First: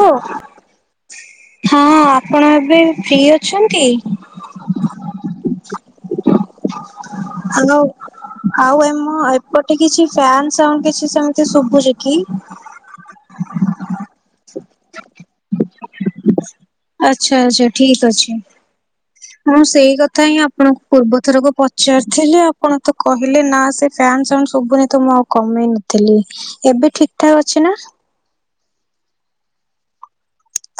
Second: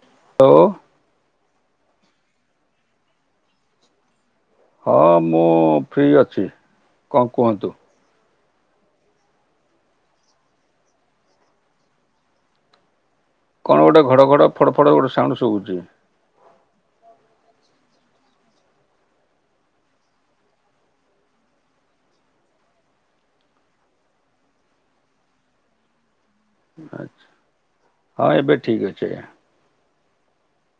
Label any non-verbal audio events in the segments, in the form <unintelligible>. ଓ ହ ହଁ ଆପଣ ଏବେ ଫ୍ରି ଅଛନ୍ତି? ହଁ ମୁଁ ଫ୍ରି ଅଛି କଣ କୁହନ୍ତୁ। ଆଉ ଆଉ ଏପଟେ କିଛି ଫ୍ୟାନ ସାଉଣ୍ଡ କିଛି ସେମିତି ଶୁଭୁଛି କି? କଣ ଗୋଟେ ଘଡ଼ ଘଡ଼ ଫଡ଼ ଫଡ଼ ଗୋଟେ ସାଉଣ୍ଡ ଶୁଭୁଛି। ଆଚ୍ଛା ଆଚ୍ଛା ଠିକ ଅଛି। ହ। ମୁଁ ସେଇ କଥା ହିଁ ଆପଣଙ୍କୁ ପୂର୍ବ ଥରକୁ ପଚାରିଥିଲି ଆପଣ ତ କହିଲେ ନା ସେ ଫ୍ୟାନ ସାଉଣ୍ଡ ସୁବୁନି ତ ମୁଁ ଆଉ କମେଇ ନଥିଲି ଏବେ ଠିକ ଠାକ୍ ଅଛି ନା? ହଁ ଏବେ ଠିକ ଅଛି ଆଜ୍ଞା।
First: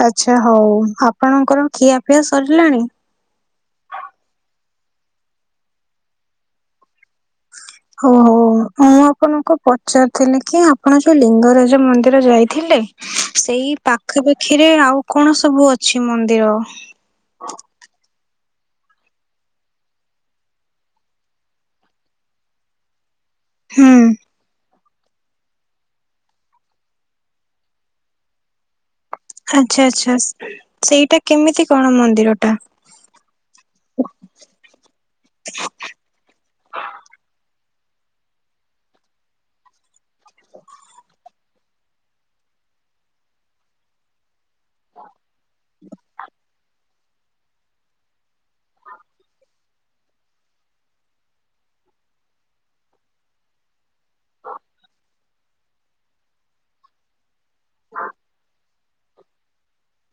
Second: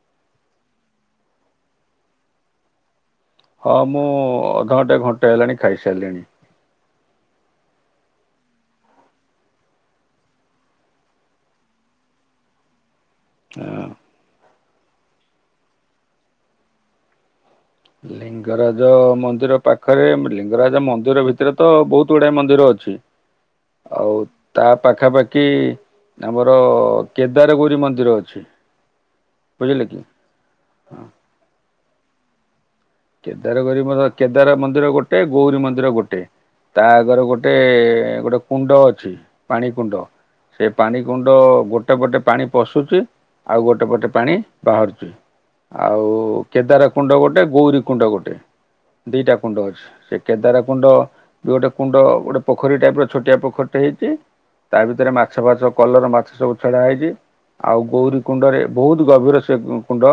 ଆଚ୍ଛା ହଉ ଆପଣଙ୍କର ଖିଆପିଆ ସରିଲାଣି? ହଁ ମୁଁ ଅଧଘଣ୍ଟେ ଘଣ୍ଟେ ହେଲାଣି ଖାଇସାରିଲିଣି। ହଉ ହଉ। ମୁଁ ଆପଣଙ୍କୁ ପଚାରିଥିଲି କି ଆପଣ ଯୋଉ ଲିଙ୍ଗରାଜ ମନ୍ଦିର ଯାଇଥିଲେ ସେଇ ହଁ ପାଖପାଖିରେ ଆଉ କଣ ସବୁ ଅଛି ମନ୍ଦିର? ଲିଙ୍ଗ ଲିଙ୍ଗରାଜ ମନ୍ଦିର ପାଖରେ ଲିଙ୍ଗରାଜ ମନ୍ଦିର ଭିତରେ ତ ବହୁତ ଗୁଡାଏ ମନ୍ଦିର ଅଛି। ହୁଁ ଆଉ ତା ପାଖାପାଖି ଆମର କେଦାରଗୌରି ମନ୍ଦିର ଅଛି। ଆଚ୍ଛା ବୁଝିଲେ କି ଆଚ୍ଛା ସେଇଟା କେମିତି କଣ ମନ୍ଦିରଟା? କେଦାରଗରି ମ କେଦାର ମନ୍ଦିର ଗୋଟେ ଗୌରୀ ମନ୍ଦିର ଗୋଟେ। ତା ଆଗରେ ଗୋଟେ ଗୋଟେ କୁଣ୍ଡ ଅଛି ପାଣି କୁଣ୍ଡ। ସେ ପାଣି କୁଣ୍ଡ ଗୋଟେ ପଟେ ପାଣି ପଶୁଛି। ଆଉ ଗୋଟେ ପଟେ ପାଣି ବାହାରୁଚି ଆଉ କେଦାର କୁଣ୍ଡ ଗୋଟେ ଗୌରୀ କୁଣ୍ଡ ଗୋଟେ ଦିଟା କୁଣ୍ଡ ଅଛି ସେ କେଦାର କୁଣ୍ଡ ବି ଗୋଟେ କୁଣ୍ଡ ଗୋଟେ ପୋଖରୀ ଟାଇପ ର ଛୋଟିଆ ପୋଖରୀଟେ ହେଇଛି। ତା ଭିତରେ ମାଛ ଫାଛ କଲର ମାଛ ସବୁ ଛଡା ହେଇଛି, ଆଉ ଗୌରୀ କୁଣ୍ଡରେ ବହୁତ ଗଭୀର ସେ କୁଣ୍ଡ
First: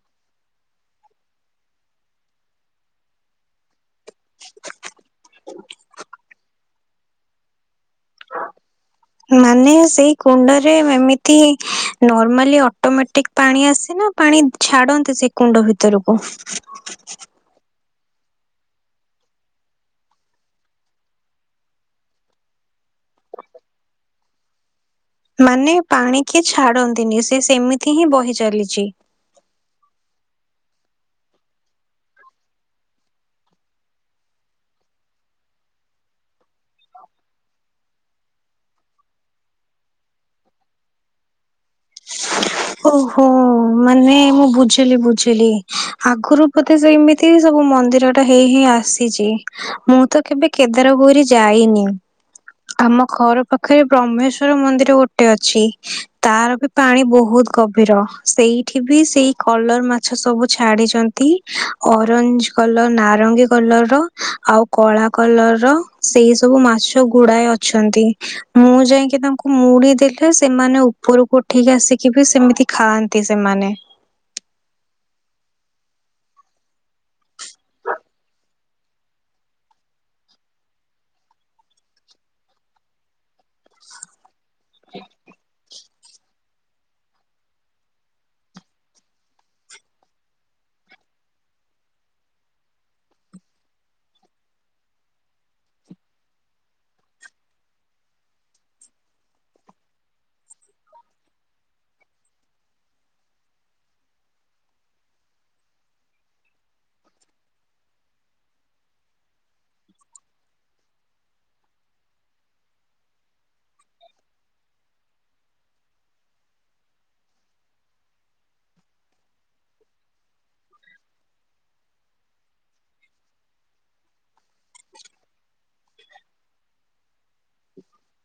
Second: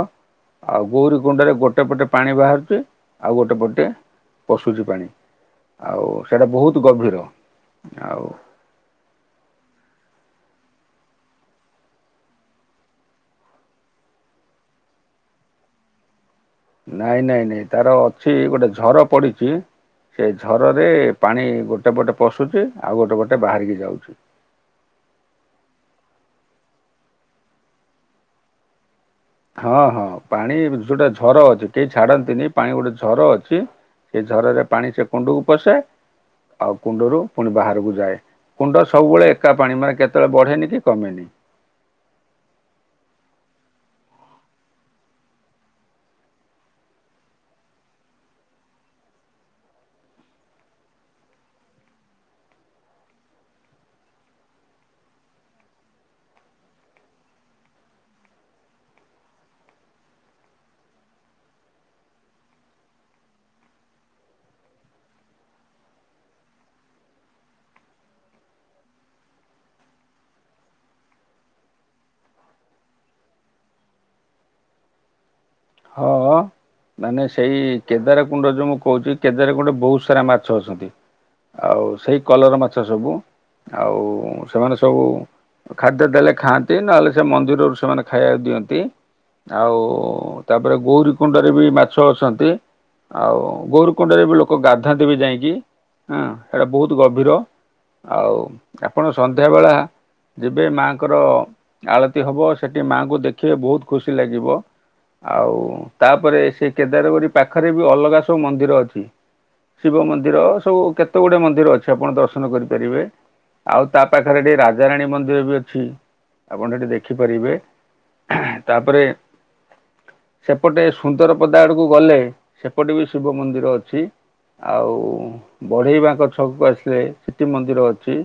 ଆଉ ଗୌରୀ କୁଣ୍ଡରେ ଗୋଟେ ପଟେ ପାଣି ବାହାରୁ ଆଉ ଗୋଟେ ପଟେ ପଶୁଛି ପାଣି, ଆଉ ସେଟା ବହୁତ୍ ଗଭୀର ଆଉ ମାନେ ସେଇ କୁଣ୍ଡରେ ଏମିତି ନର୍ମାଲି ଅଟୋମେଟିକ୍ ପାଣି ଆସେ ନା ପାଣି ଛାଡନ୍ତି ସେ କୁଣ୍ଡ ଭିତରକୁ? ନାଇଁ ନାଇଁ ନାଇଁ ତାର ଅଛି ଗୋଟେ ଅଛି ଝର ପଡିଛି। ସେ ଝରରେ ପାଣି ଗୋଟେ ପଟେ ପଶୁଛି ଆଉ ଗୋଟେ ପଟେ ବାହାରିକି ଯାଉଛି। ମାନେ ପାଣି କିଏ ଛାଡନ୍ତିନି ସେ ସେମିତି ହିଁ ବହି ଚାଲିଚି। ହଁ ହଁ ପାଣି ଯୋଉଟା ଝର ଅଛି କେହି ଛାଡନ୍ତିନି ପାଣି ଗୋଟେ ଝର ଅଛି। ସେ ଝରରେ ପାଣି ସେ କୁଣ୍ଡକୁ ପଶେ ଆଉ କୁଣ୍ଡରୁ ପୁଣି ବାହାରକୁ ଯାଏ। କୁଣ୍ଡ ସବୁବେଳେ ଏକା ପାଣି ମାନେ କେତେବେଳେ ବଢେନି କି କମେନି। ଓହୋ ମାନେ ମୁଁ ବୁଝିଲି ବୁଝିଲି ଆଗରୁ ବଧେ ସେଇମିତି ତି ସବୁ ମନ୍ଦିର ଟା ହେଇ ହେଇ ଆସିଛି। ମୁଁ ତ କେବେ କେଦାରଗୌରୀ ଯାଇନି। ଆମ ଘର ପାଖରେ ବ୍ରହ୍ମେଶ୍ଵର ମନ୍ଦିର ଗୋଟେ ଅଛି ତାର ବି ପାଣି ବହୁତ ଗଭୀର ସେଇଠି ବି ସେଇ କଲର ମାଛ ସବୁ ଛାଡିଚନ୍ତି ଅରେଞ୍ଜ କଲର, ନାରଙ୍ଗୀ କଲର ର ଆଉ କଳା କଲର ର। ସେଇ ସବୁ ମାଛ ଘୁଡାଏ ଅଛନ୍ତି। ମୁଁ ଯାଇକି ତାଙ୍କୁ ମୁଡି ଦେଲେ ସେମାନେ ଉପରକୁ ଉଠେଇକି ଆସିକି ବି ସେମିତି ଖାଆନ୍ତି ସେମାନେ। ହଁ। ମାନେ ସେଇ କେଦାର କୁଣ୍ଡ ଯୋଉ ମୁଁ କହୁଛି କେଦାର କୁଣ୍ଡରେ ବହୁତ ସାରା ମାଛ ଅଛନ୍ତି। ଆଉ ସେଇ କଲର ମାଛ ସବୁ ଆଉ ସେମାନେ ସବୁ ଖାଦ୍ୟ ଦେଲେ ଖାଆନ୍ତି ନହେଲେ ସେ ମନ୍ଦିରରୁ ସେମାନେ ଖାଇବାକୁ ଦିଅନ୍ତି ଆଉ ତାପରେ ଗୌରୀ କୁଣ୍ଡରେ ବି ମାଛ ଅଛନ୍ତି। ଆଉ ଗୌରି କୁଣ୍ଡରେ ବି ଲୋକ ଗାଧାନ୍ତି ବି ଯାଇକି ହୁଁ ସେଇଟା ବହୁତ ଗଭୀର। ଆଉ ଆପଣ ସନ୍ଧ୍ୟା ବେଳା ଯିବେ ମାଙ୍କର ଆଳତି ହବ ସେଠି ମାଙ୍କୁ ଦେଖିବେ ବହୁତ ଖୁସି ଲାଗିବ। ଆଉ ତାପରେ ସେ କେଦାରଗରି ପାଖରେ ବି ଅଲଗା ସବୁ ମନ୍ଦିର ଅଛି। ଶିବ ମନ୍ଦିର ସବୁ କେତେ ଗୁଡଏ ମନ୍ଦିର ଅଛି ଆପଣ ଦର୍ଶନ କରିପାରିବେ। ଆଉ ତା ପାଖରେ ଟଠିକେ ରାଜାରାଣୀ ମନ୍ଦିର ବି ଅଛି ଆପଣ ସେଠି ଦେଖିପାରିବେ। ତା ପରେ। ସେପଟେ ସୁନ୍ଦର ପଦା ଆଡ଼କୁ ଗଲେ ସେପଟେ ବି ଶିବ ମନ୍ଦିର ଅଛି। ଆଉ ବଢେଇବାଙ୍କ ଛକକୁ ଆସିଲେ ସିଠି ମନ୍ଦିର ଅଛି।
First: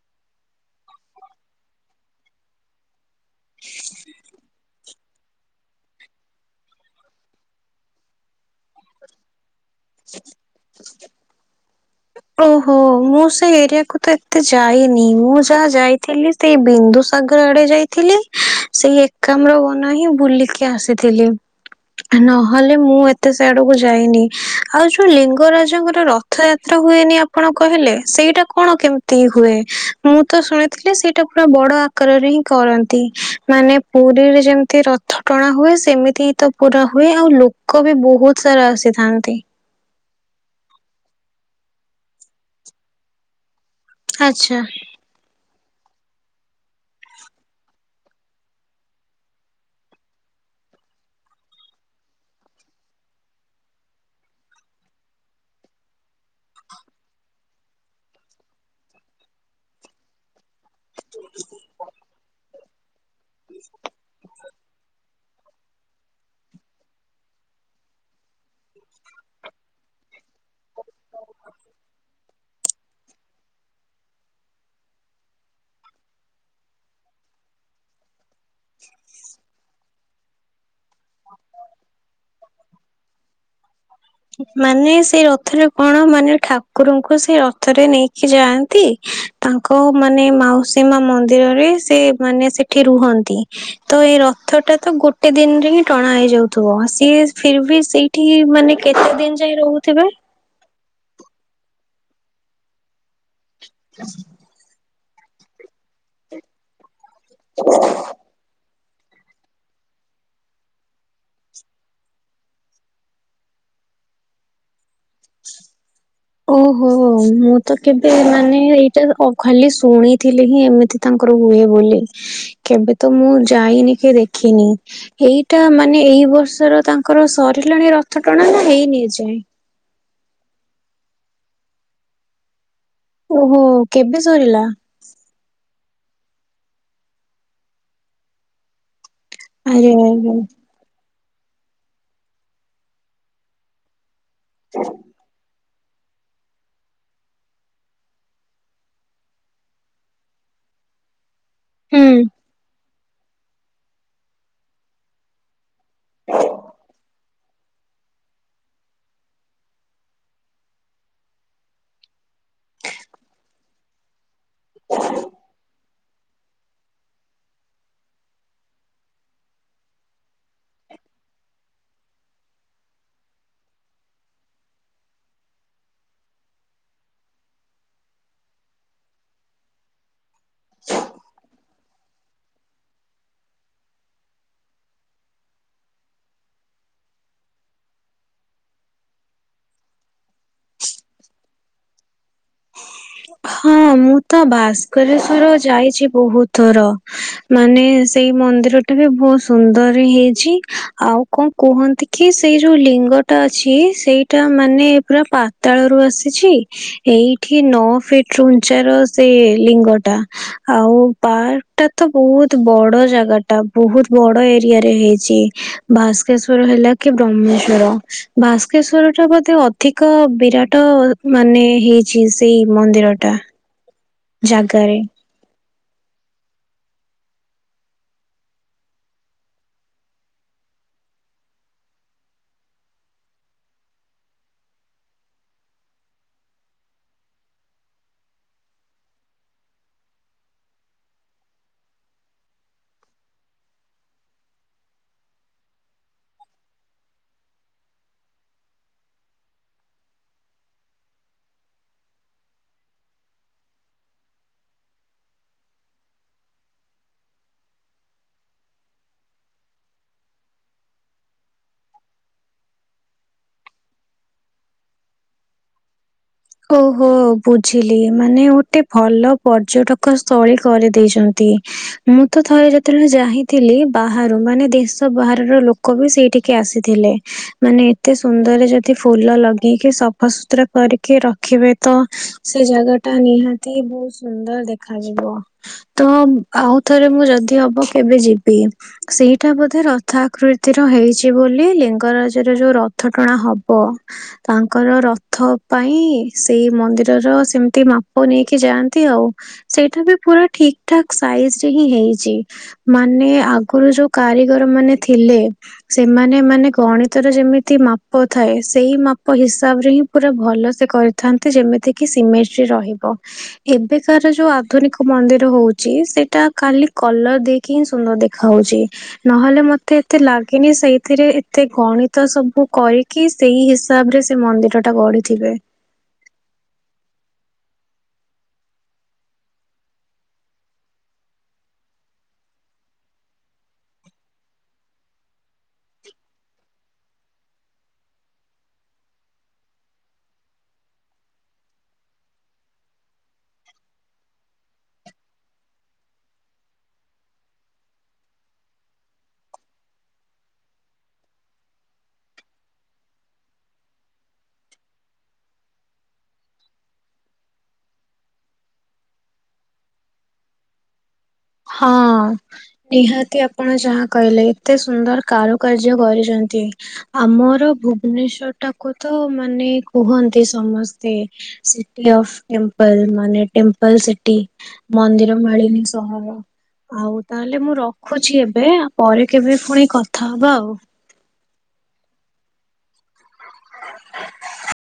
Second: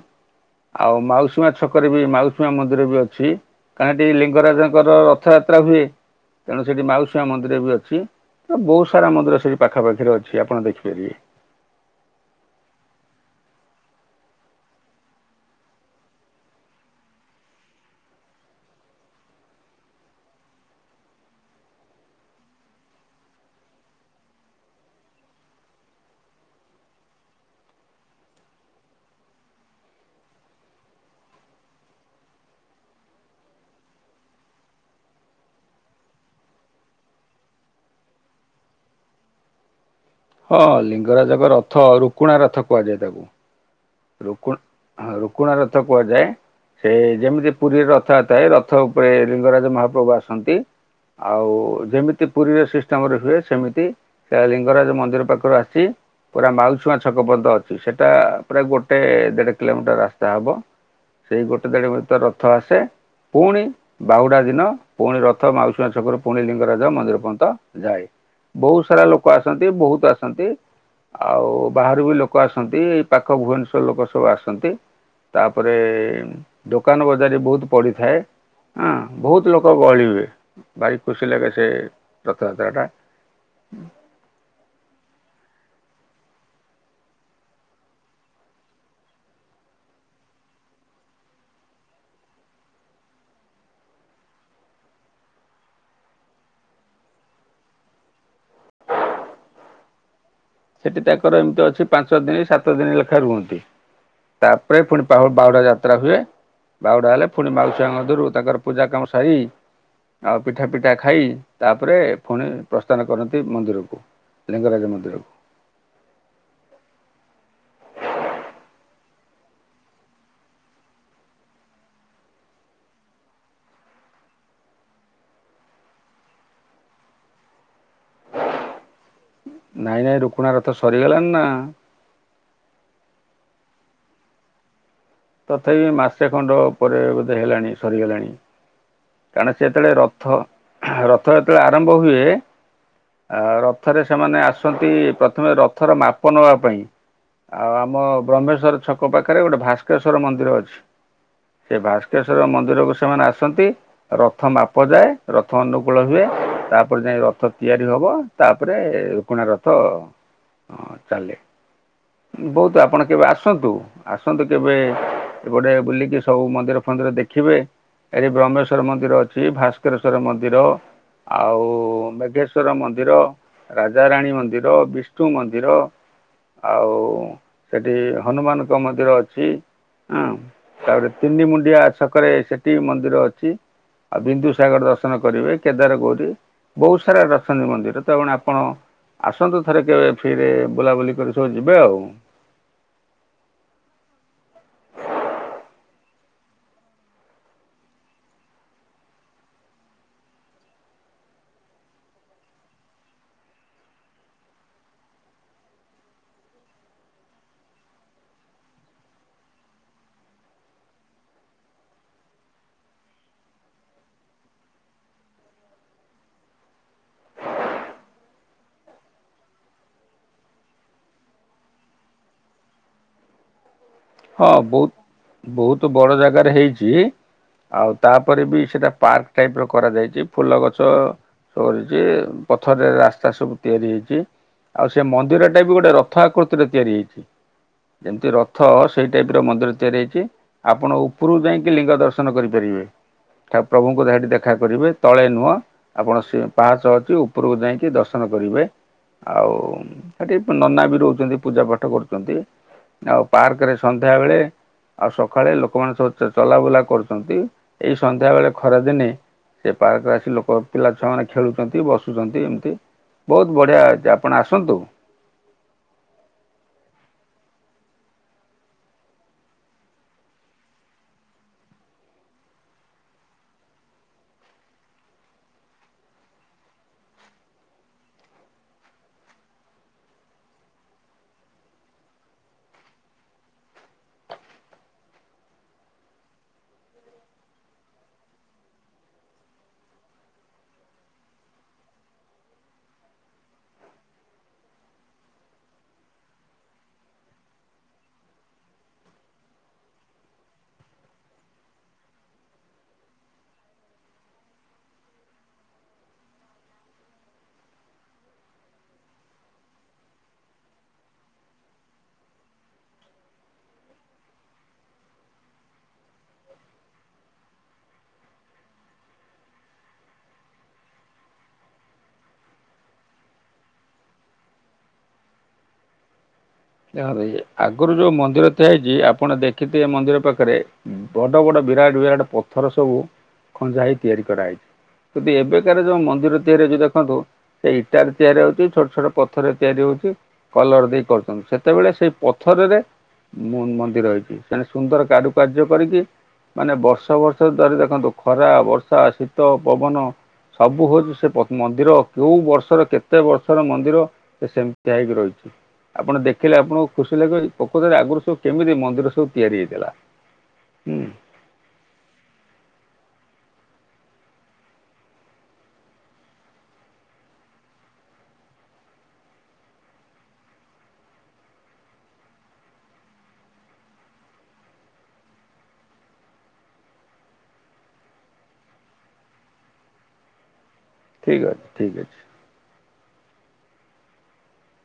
ଆଉ ମାଉସୀମା ଛକରେ ବି ମାଉସୀ ମା ମନ୍ଦିର ବି ଅଛି। କାହିଁକି ଲିଙ୍ଗରାଜଙ୍କର ରଥଯାତ୍ରା ହୁଏ। ତେଣୁ ସେଠି ମାଉସୀଆ ମନ୍ଦିର ବି ଅଛି ତ ବହୁତ ସାରା ମନ୍ଦିର ସେଠି ପାଖାପାଖିରେ ଅଛି ଆପଣ ଦେଖିପାରିବେ। ଓହୋ ମୁଁ ସେ ଏରିଆକୁ ତ ଏତେ ଯାଇନି ମୁଁ ଯାହା ଯାଇଥିଲି। ସେଇ ବିନ୍ଦୁସାଗର ଆଡେ ଯାଇଥିଲି ସେଇ ଏକାମ୍ର ବନ ହିଁ ବୁଲିକି ଆସିଥିଲି। ନହେଲେ ମୁଁ ଏତେ ସେ ଆଡକୁ ଯାଇନି ଆଉ ଯୋଉ ଲିଙ୍ଗରାଜଙ୍କର ରଥଯାତ୍ରା ହୁଏନି ଆପଣ କହିଲେ ସେଇଟା କଣ କେମିତି ହୁଏ ମୁଁ ତ ଶୁଣିଥିଲି ସେଇଟା ପୁରା ବଡ କରେ ହିଁ କରନ୍ତି ମାନେ ପୁରୀରେ ଯେମିତି ରଥ ଟଣା ହୁଏ ସେମିତି ତ ପୁର ହୁଏ ଆଉ ଲୋକ ବି ବହୁତ ସାରା ଆସିଥାନ୍ତି। ହଁ ଲିଙ୍ଗରାଜଙ୍କ ରଥ ରୁକୁଣା ରଥ କୁହାଯାଏ ତାକୁ। ରୁକୁଣ ଆଚ୍ଛା ରୁକୁଣା ରଥ କୁହାଯାଏ। ସେ ଯେମିତି ପୁରୀରେ ରଥ ଥାଏ ରଥ ଉପରେ ଲଙ୍ଗରାଜ ମହାପ୍ରଭୁ ଆସନ୍ତି। ଆଉ ଯେମିତି ପୁରୀର ସିଷ୍ଟମରେ ହୁଏ ସେମିତି। ସେଇ ଲିଙ୍ଗରାଜ ମନ୍ଦିର ପାଖରୁ ଆସିଛି ପୁରା ମାଉଛୁଆଁ ଛକ ପଦ ଅଛି ସେଟା ପୁରା ଗୋଟେ ଦେଢ କିଲୋମିଟର ରାସ୍ତା ହବ ସେଇ ଗୋଟେ ଦେଢ ଭିତର ରଥ ଆସେ ପୁଣି ବାହୁଡା ଦିନ ପୁଣି ରଥ ମାଉସୁଆ ଛକରୁ ପୁଣି ଲିଙ୍ଗରାଜ ମନ୍ଦିର ପର୍ଯ୍ୟନ୍ତ ଯାଏ। ବହୁତ ସାରା ଲୋକ ଆସନ୍ତି ବହୁତ ଆସନ୍ତି ଆଉ ବାହାରୁ ବି ଲୋକ ଆସନ୍ତି। ପାଖ ଭୁବନେଶ୍ଵର ଲୋକ ସବୁ ଆସନ୍ତି। ତାପରେ ଦୋକାନ ବଜାରୀ ବହୁତ ପଡିଥାଏ। ହଁ ବହୁତ ଲୋକ ଗହଳ ହୁଏ ଭାରି ଖୁସି ଲାଗେ ସେ ରଥଯାତ୍ରାଟା। ମାନେ ସେଇ ରଥରେ କଣ ମାନେ ଠାକୁରଙ୍କୁ ସେ ରଥରେ ନେଇକି ଯାଆନ୍ତି। ତାଙ୍କ ମାନେ ମାଉସୀ ମା ମନ୍ଦିରରେ ସେ ମାନେ ସେଠି ରୁହନ୍ତି। ତ ଏଇ ରଥ ଟା ତ ଗୋଟେ ଦିନରେ ହିଁ ଟଣା ହେଇଯାଉଥିବ ସିଏ ଫର ବି ସେଇଠି ମାନେ କେତେ ଦିନ ଯାଇ ରହୁଥିବେ। ସେଠି ତାଙ୍କର ଏମିତି ଅଛି ପାଞ୍ଚ ଦିନ ସାତ ଦିନ ଲେଖାଏ ରୁହନ୍ତି। ହ ତାପରେ ପୁଣି ପାହୁ ବାଉଡା ଯାତ୍ରା ହୁଏ ବାହୁଡା ହେଲେ ପୁଣି ମାଉସୀଆ ମଧରୁ ତାଙ୍କର। ପୂଜ କାମ ସାରି ଆଉ ପିଠା ପିଠା ଖାଇ ତାପରେ ପୁଣି ପ୍ରସ୍ଥାନ କରନ୍ତି ମନ୍ଦିରକୁ। ଲିଙ୍ଗରାଜ ମନ୍ଦିରକୁ। <unintelligible> ଓହୋ ମୁଁ ତ କେବେ ମାନେ ଏଇଟା ଖାଲି ଶୁଣିଥିଲି ହିଁ ଏମିତି। ତାଙ୍କର ହୁଏ ବୋଲି କେବେ ତ ମୁଁ ଯାଇନି କି ଦେଖିନି। ଏଇଟା ମାନେ ଏଇ ବର୍ଷର ତାଙ୍କର ସରିଲାଣି ରଥ ଟଣା ନା ହେଇନି ଏଯାଏ। ନାଇଁ ନାଇଁ ରୁକୁଣା ରଥ ସରିଗଲାଣି ନା। ଓହୋ କେବେ ସରିଲା। ତଥାପି ମାସେ ଖଣ୍ଡ ପରେ ବୋଧେ ହେଲାଣି ସରିଗଲାଣି। କାରଣ ଆରେ ସେତେବେଳେ ଆରେ ହୁଁ ରଥ। ରଥଯାତ୍ରା ଆରମ୍ଭ ହୁଏ ରଥରେ ସେମାନେ ଆସୁ ପ୍ରଥମେ ରଥର ମାପ ନବା ପାଇଁ ଆଉ ଆମ ବ୍ରହ୍ମେଶ୍ଵର ଛକ ପାଖରେ ଗୋଟେ ଭାସ୍କେଶ୍ଵର ମନ୍ଦିର ଅଛି। ସେ ଭାସ୍କେଶ୍ଵର ମନ୍ଦିରକୁ ସେମାନେ ଆସନ୍ତି ରଥ ମାପ ଯାଏ ରଥ ଅନୁ କୂଳ ହୁଏ ତାପରେ ଯାଇ ରଥ ତିଆରି ହବ ତାପରେ ରୁକୁଣା ରଥ ଚାଲେ। ବହୁତ ଆପଣ କେବେ ଆସନ୍ତୁ। ଆସନ୍ତୁ କେବେ ଏପଟେ ବୁଲିକି ସବୁ ମନ୍ଦିର ଫନ୍ଦିର ଦେଖିବେ ଏରି ବ୍ରମେଶ ଵର ମନ୍ଦିର ଅଛି ଭାସ୍କରେଶ୍ଵର ମନ୍ଦିର ଆଉ ମେଘେଶ୍ଵର ମନ୍ଦିର। ରାଜାରାଣୀ ମନ୍ଦିର, ବିଷ୍ଣୁ ମନ୍ଦିର ଆଉ ସେଠି ହନୁମାନଙ୍କ ମନ୍ଦିର ଅଛି। ହୁଁ ତାପରେ ତିଣ୍ଡି ମୁଣ୍ଡିଆ ଛକରେ ସେଠି ବି ମନ୍ଦିର ଅଛି। ଆଉ ବିନ୍ଦୁ ସାଗର ଦର୍ଶନ କରିବେ, କେଦାର ଗୌରୀ ବହୁତ ସାରା ରଶନୀ ମନ୍ଦିର ତ ଆପଣ ଆସନ୍ତୁ ଥରେ କେବେ ଫିରେ ବୁଲାବୁଲି କରି ସବୁ ଯିବେ ଆଉ। ହଁ ମୁଁ ତ ଭାସ୍କରେଶ୍ଵର ଯାଇଛି ବହୁତ ଥର। ମାନେ ସେଇ ମନ୍ଦିରଟା ବି ବହୁତ ସୁନ୍ଦର ହେଇଛି ଆଉ କଣ କୁହନ୍ତି କି ସେଇ ଯୋଉ ଲିଙ୍ଗ ଟା ଅଛି ସେଇଟା ମାନେ ପୁରା ପା ତାଳ ର ଆସିଛି ଏଇଠି ନଅ ଫିଟ ଉଞ୍ଚାର ସେ ଲିଙ୍ଗଟା। ଆଉ ପାର୍କ ଟା ତ ବହୁତ ବଡ ଜାଗା ଟା ବହୁତ ବଡ ଏରିଆ ରେ ହେଇଛି। ଭାସ୍କେଶ୍ଵର ହେଲା କି ବ୍ରହ୍ମେଶ୍ଵର ଭାସ୍କେଶ୍ଵର ଟା ବୋଧେ ଅଧିକ ବିରାଟ ମାନେ ହେଇଛି ସେଇ। ମନ୍ଦିର ଟା। ହଁ ବହୁତ ବହୁତ ବଡ ଜାଗାରେ ହେଇଛି। ଆଉ ତାପରେ ବି ସେଇଟା ପାର୍କ ଟାଇପ ର କରାଯାଇଛି ଫୁଲ ଗଛ ଛି ପଥରରେ ରାସ୍ତା ସବୁ ତିଆରି ହେଇଛି। ଆଉ ସେ ମନ୍ଦିରଟା ବି ଗୋଟେ ରଥ ଆକୃତିରେ ତିଆରି ହେଇଛି ଯେମିତି ରଥ ସେଇ ଟାଇପ୍ ର ମନ୍ଦିର ତିଆରି ହେଇଛି ଆପଣ ଉପରୁକୁ ଯାଇକି ଲିଙ୍ଗ ଦର୍ଶନ କରିପାରିବେ। ପ୍ରଭୁଙ୍କୁ ସେ ସେଠି ଦେଖା କରିବେ ତଳେ ନୁହଁ। ଆପଣ ସେ ପାହାଚ ଅଛି ଉପରକୁ ଯାଇକି ଦର୍ଶନ କରିବେ। ଆଉ ସେଠି ନନା ବି ରହୁଛନ୍ତି ପୂଜା ପାଠ କରୁଛନ୍ତି ଆଉ ପାର୍କ ରେ ସନ୍ଧ୍ୟାବେଳେ ଆଉ ସକାଳେ ଲୋକମାନେ ସବୁ ଚଲାବୁଲା କରୁଛନ୍ତି ଏଇ ସନ୍ଧ୍ୟା ବେଳେ ଖରାଦିନେ ସେ ପାର୍କରେ ଆସି ଲୋକ ପିଲା ଛୁଆ ମାନେ ଖେଳୁଛନ୍ତି ବସୁଛନ୍ତି ଏମିତି ବହୁତ ବଢ଼ିଆ ଅଛି ଆପଣ ଆସନ୍ତୁ। ଓହୋ ବୁଝିଲି ମାନେ ଗୋଟେ ଭଲ ପର୍ଯ୍ୟଟକ ସ୍ଥଳୀ କରିଦେଇଛନ୍ତି। ମୁଁ ତ ଥରେ ଯେତେବେଳେ ଯାଇଥିଲି ବାହାରୁ ମାନେ ଦେଶ ବାହାରର ଲୋକ ବି ସେଇଠି ଆସିଥିଲେ ମାନେ ଏତେ ସୁନ୍ଦର ଯଦି ଫୁଲ ଲଗେଇକି ସଫାସୁତୁରା କର କି ରଖିବେ ତ ସେ ଜାଗା ଟା ନିହାତି ବହୁତ ସୁନ୍ଦର ଦେଖାଯିବ। ତ ଆଉଥରେ ମୁଁ ଯଦି ହବ କେବେ ଯିବି। ସେଇଟା ବୋଧେ ରଥ ଆକୃତିର ହେଇଛି ବୋଲି ଲିଙ୍ଗରାଜରେ ଯୋଉ ରଥ ଟଣା ହବ ତାଙ୍କର ରଥ ପାଇଁ ସେଇ ମନ୍ଦିରର ସେମିତି ମାପ ନେଇକି ଯାଆନ୍ତି ଆଉ। ସେଇଟା ବି ପୁରା ଠିକ ଠାକ ସାଇଜ ରେ ହିଁ ହେଇଛି। ମାନେ ଆଗରୁ ଯୋଉ କାରିଗର ମାନେ ଥିଲେ ସେମାନେ ମାନେ ଗଣିତର ଯେମିତି ମାପ ଥାଏ ସେଇ ମାପ ହିସାବ ରେ ହିଁ ପୁରା ଭଲ ସେେ କରିଥାନ୍ତି, ଯେମିତିକି ସିମେସ୍ଟି ରହିବ। ଏବେକାର ଯୋଉ ଆଧୁନିକ ମନ୍ଦିର ହଉଛି, ସେଟା ଖାଲି କଲର୍ ଦେଇ କିନ୍ ସୁନ୍ଦର ଦେଖା ହଉଛି? ନହେଲେ ମତେ ଏତେ ଲାଗେନି, ସେଇଥିରେ ଏତେ ଗଣିତ ସବୁ କରି କି ସେଇ ହିସାବ ରେ, ସେ ମନ୍ଦିର ଟା ଗଢିଥିବେ। ଦେଖ ଆଗରୁ ଯୋଉ ମନ୍ଦିର ଆ ହେଇଛି, ଆପଣ ଦେଖିଥିବେ ଏ ମନ୍ଦିର ପାଖରେ ବଡ ବଡ ବିରାଟ ବିରାଟ ପଥର ସବୁ ଖଞ୍ଜା ହେଇ, ତିଆରି କରାହେଇଛି। ଯଦି ଏବେକାର ଯୋଉ ମନ୍ଦିର ତିଆରି ହଉଛି ଯୋଉ ଦେଖନ୍ତୁ ସେ ଇଟାରେ ତିଆରି ହଉଛି, ଛୋଟ ଛୋଟ ପଥରରେ ତିଆରି ହଉଛି, କଲର ଦେଇ କରୁଛନ୍ତି। ସେ ସେତେବେଳେ, ସେଇ ପଥରରେ ମନ୍ଦିର ହେଇଛି। ସେନେ ସୁନ୍ଦର କାରୁକାର୍ଯ୍ୟ କରିକି ମାନେ ବର୍ଷ ବର୍ଷ ଧାରି ଦେଖନ୍ତୁ ଖରା, ବର୍ଷା, ଶୀତ, ପବନ ସବୁ ହଉଛି ପ ସେ ମନ୍ଦିର, କେଉଁ ବର୍ଷର, କେତେ ବର୍ଷର ମନ୍ଦିର। ସେ ସେମିତିଆ ହେଇକି ରହିଛି। ଆପଣ ଦେଖ ଖିଲେ ଆପଣଙ୍କୁ ଖୁସି ଲାଗିବ, ଏଇ ପୋଖରିରେ ଆଗରୁ ସବୁ କେମିତି ମନ୍ଦିର ସବୁ ତିଆରି ହେଇଥିଲା। ହୁଁ। ହଁ। ନିହାତି ଆପଣ ଯାହା କହିଲେ, ଏତେ ସୁନ୍ଦର କାରୁକାର୍ଯ୍ୟ କରିଛନ୍ତି। ଆମର ଭୁବନେଶ୍ଵର ଟାକୁ ତ, ମାନେ କୁହନ୍ତି ସମସ୍ତେ। ସିଟି ଅଫ୍ ଟେମ୍ପଲ୍, ମାନେ ଟେମ୍ପଲ୍ ସିଟି। ମନ୍ଦିର ମାଳିନି ସହର। ଆଉ ତାହେଲେ ମୁଁ ରଖୁଛି ଏବେ, ଆଉ ପରେ କେବେ ପୁଣି କଥା ହବା ଆଉ? ଠିକ୍ ଅଛି, ଠିକ୍ ଅଛି। <unintelligible>